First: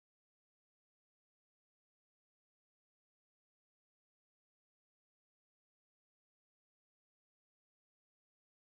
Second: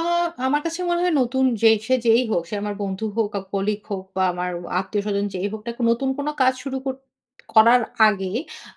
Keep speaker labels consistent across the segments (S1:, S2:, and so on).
S1: আ আমার কাছে মনে হয় নতুন যে সে যেই হোক, সে আমার বন্ধু হোক, ক কলিগ হোক বা আমার আত্মীয়স্বজন যেই হোক, নতুন কোনো কাজ শুরু কর করার আগে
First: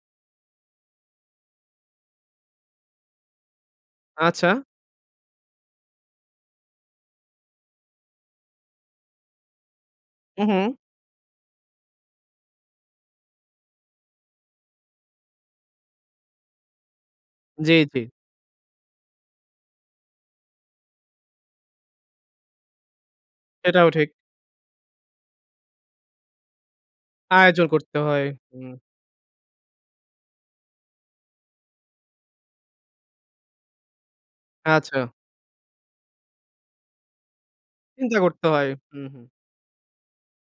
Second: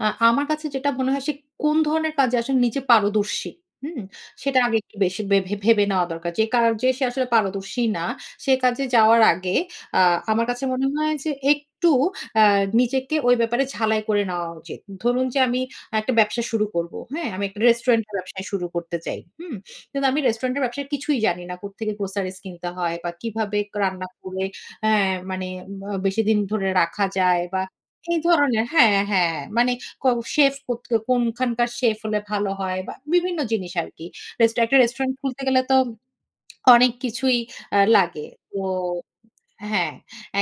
S1: আ আমার কাছে যেটা মনে হয় সে কোন ধরনের কাজে আসলে নিজে পারদর্শী, হুম?
S2: আচ্ছা।
S1: সেটা আগে একটু বেশি ভে ভেবে নেওয়া দরকার। যে কাজে সে আসলে পারদর্শী না, সে কাজে যাওয়ার আগে আ
S2: হু,
S1: আমার কাছে
S2: হু।
S1: মনে হয় যে একটু অ্যা নিজেকে ওই ব্যাপারে ঝালাই করে নেওয়া উচিত। ধরুন যে আমি একটা ব্যবসা শুরু করবো। হ্যাঁ? আমি একটা
S2: জি, জি।
S1: রেস্টুরেন্ট এর ব্যবসা শুরু করতে চাই, হুম? কিন্তু আমি রেস্টুরেন্টের ব্যবসায় কিছুই জানি না। কোত্থেকে গ্রোসারি কিনতে হয় বা কিভাবে ক
S2: এটাও
S1: রান্না
S2: ঠিক।
S1: করে হ্যাঁ, মানে আ বেশি দিন ধরে রাখা যায় বা
S2: আয়োজন করতে
S1: এই
S2: হয়।
S1: ধরনের
S2: হুম।
S1: হ্যাঁ, হ্যাঁ, মানে ক সেফ কত কোনখানকার সেফ হলে ভালো হয় বা বিভিন্ন জিনিস আরকি। রেস্টুরেন্ট একটা
S2: আচ্ছা।
S1: রেস্টুরেন্ট খুলতে গেলে তো অনেক কিছুই অ্যা
S2: চিন্তা
S1: লাগে।
S2: করতে
S1: তো
S2: হয়। হু, হু।
S1: হ্যাঁ,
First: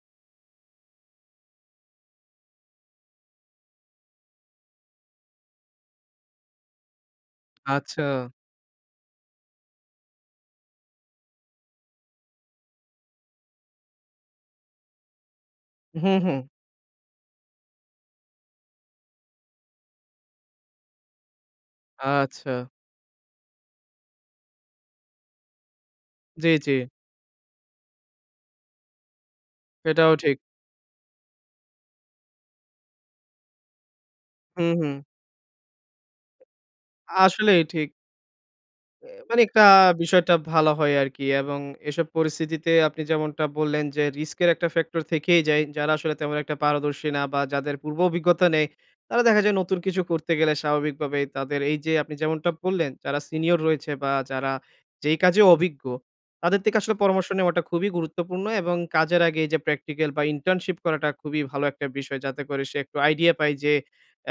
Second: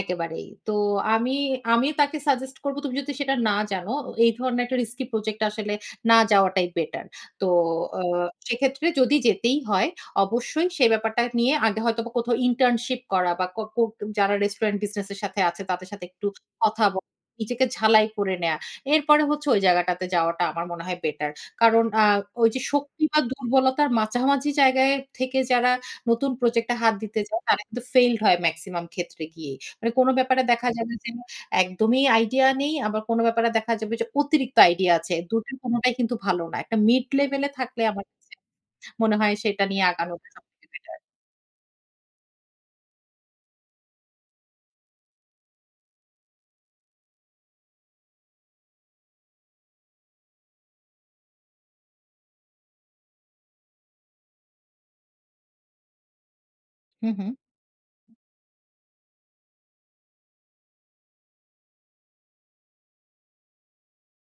S1: একেবারেই। তো আমি আমিও তাকে সাজেস্ট করব, তুমি যদি সেটা না জানো এই ধরনের একটা রিস্কি প্রজেক্ট আসলে না যাওয়াটাই বেটার। তো আ
S2: আচ্ছা।
S1: সেক্ষেত্রে যদি যেতেই হয় অবশ্যই সে ব্যাপারটা নিয়ে আগে হয়তোবা কোথাও ইন্টার্নশিপ করা বা ক ক যারা রেস্টুরেন্ট বিজনেস এর সাথে আছে তাদের সাথে
S2: হু,
S1: একটু
S2: হু।
S1: কথা বলা। নিজেকে ঝালাই করে নেয়া। এরপরে হচ্ছে ওই জায়গাটাতে যাওয়াটা আমার মনে হয় বেটার। কারণ আ ওইযে
S2: আচ্ছা।
S1: শক্তি বা দুর্বলতার মাঝামাঝি জায়গায় থেকে যারা নতুন
S2: জি, জি।
S1: প্রজেক্টটা হাত দিতে যায়, তারা কিন্তু ফেইলড হয় মেক্সিমাম ক্ষেত্রে গিয়েই। মানে কোনো
S2: এটাও ঠিক।
S1: ব্যাপারে দেখা যাবে যে একদমই আইডিয়া নেই। আবার কোনো ব্যাপারে দেখা যাবে যে অতিরিক্ত
S2: হু,
S1: আইডিয়া
S2: হু।
S1: আছে। দুটোর কোনোটাই কিন্তু ভালো না। একটা মিড লেভেলে
S2: আসলেই
S1: থাকলে
S2: ঠিক।
S1: আমার কাছে
S2: এ
S1: মনে হয়
S2: মানে কা
S1: সেটা নিয়ে আগানো
S2: বিষয়টা
S1: সবথেকে
S2: ভালো হয়
S1: বেটার।
S2: আরকি এবং এসব পরিস্থিতিতে আপনি যেমনটা বললেন, যে রিস্ক এর একটা ফ্যাক্টর থেকেই যায়। যারা আসলে তেমন একটা পারদর্শী না বা যাদের পূর্ব অভিজ্ঞতা নেই, তারা দেখা যায় নতুন কিছু করতে গেলে স্বাভাবিকভাবে তাদের এইযে আপনি যেমনটা বললেন, যারা সিনিয়র রয়েছে বা যারা যেই কাজে অভিজ্ঞ তাদের থেকে আসলে
S1: হু, হু।
S2: পরামর্শ নেওয়াটা খুবই গুরুত্বপূর্ণ এবং কাজ আগে এইযে প্র্যাকটিক্যাল বা ইন্টার্নশিপ করাটা খুবই ভালো একটা বিষয়। যাতে করে সে একটু আইডিয়া পায় যে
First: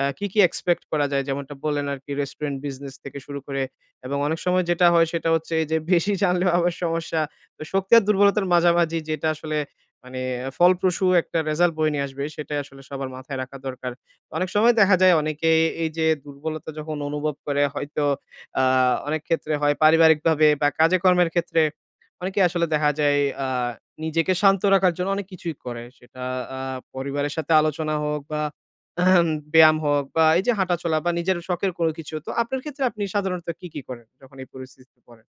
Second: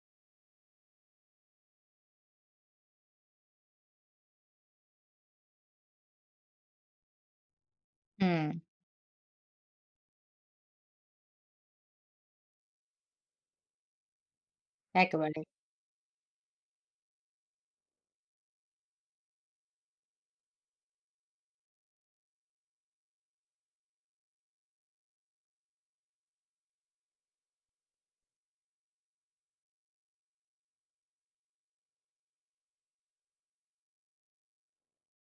S2: আ কি, কি এক্সপেক্ট করা যায়। যেমনটা বললেন আরকি রেস্টুরেন্ট বিজনেস থেকে শুরু করে এবং অনেক সময় যেটা হয় সেটা হচ্ছে এইযে বেশি জানলেও আবার সমস্যা। তো শক্তি আর দুর্বলতার
S1: হুম।
S2: মাঝামাঝি যেটা আসলে মানে ফলপ্রসু একটা রেজাল্ট বয়ে নিয়ে আসবে সেটাই আসলে সবার মাথায় রাখা দরকার। অনেক সময় দেখা যায়
S1: একেবারে।
S2: অনেকে এইযে দুর্বলতা যখন অনুভব করে হয়তো আ অনেক ক্ষেত্রে হয় পারিবারিকভাবে বা কাজে কর্মের ক্ষেত্রে অনেকেই আসলে দেখা যায় আ নিজেকে শান্ত রাখার জন্য অনেক কিছুই করে। সেটা আ পরিবারের সাথে আলোচনা হোক বা ব্যায়াম হোক বা এইযে হাঁটা চলা বা নিজের শখের কোনো কিছু তো আপনার ক্ষেত্রে আপনি সাধারণত কি, কি করেন যখন এই পরিস্থিতিতে পড়েন?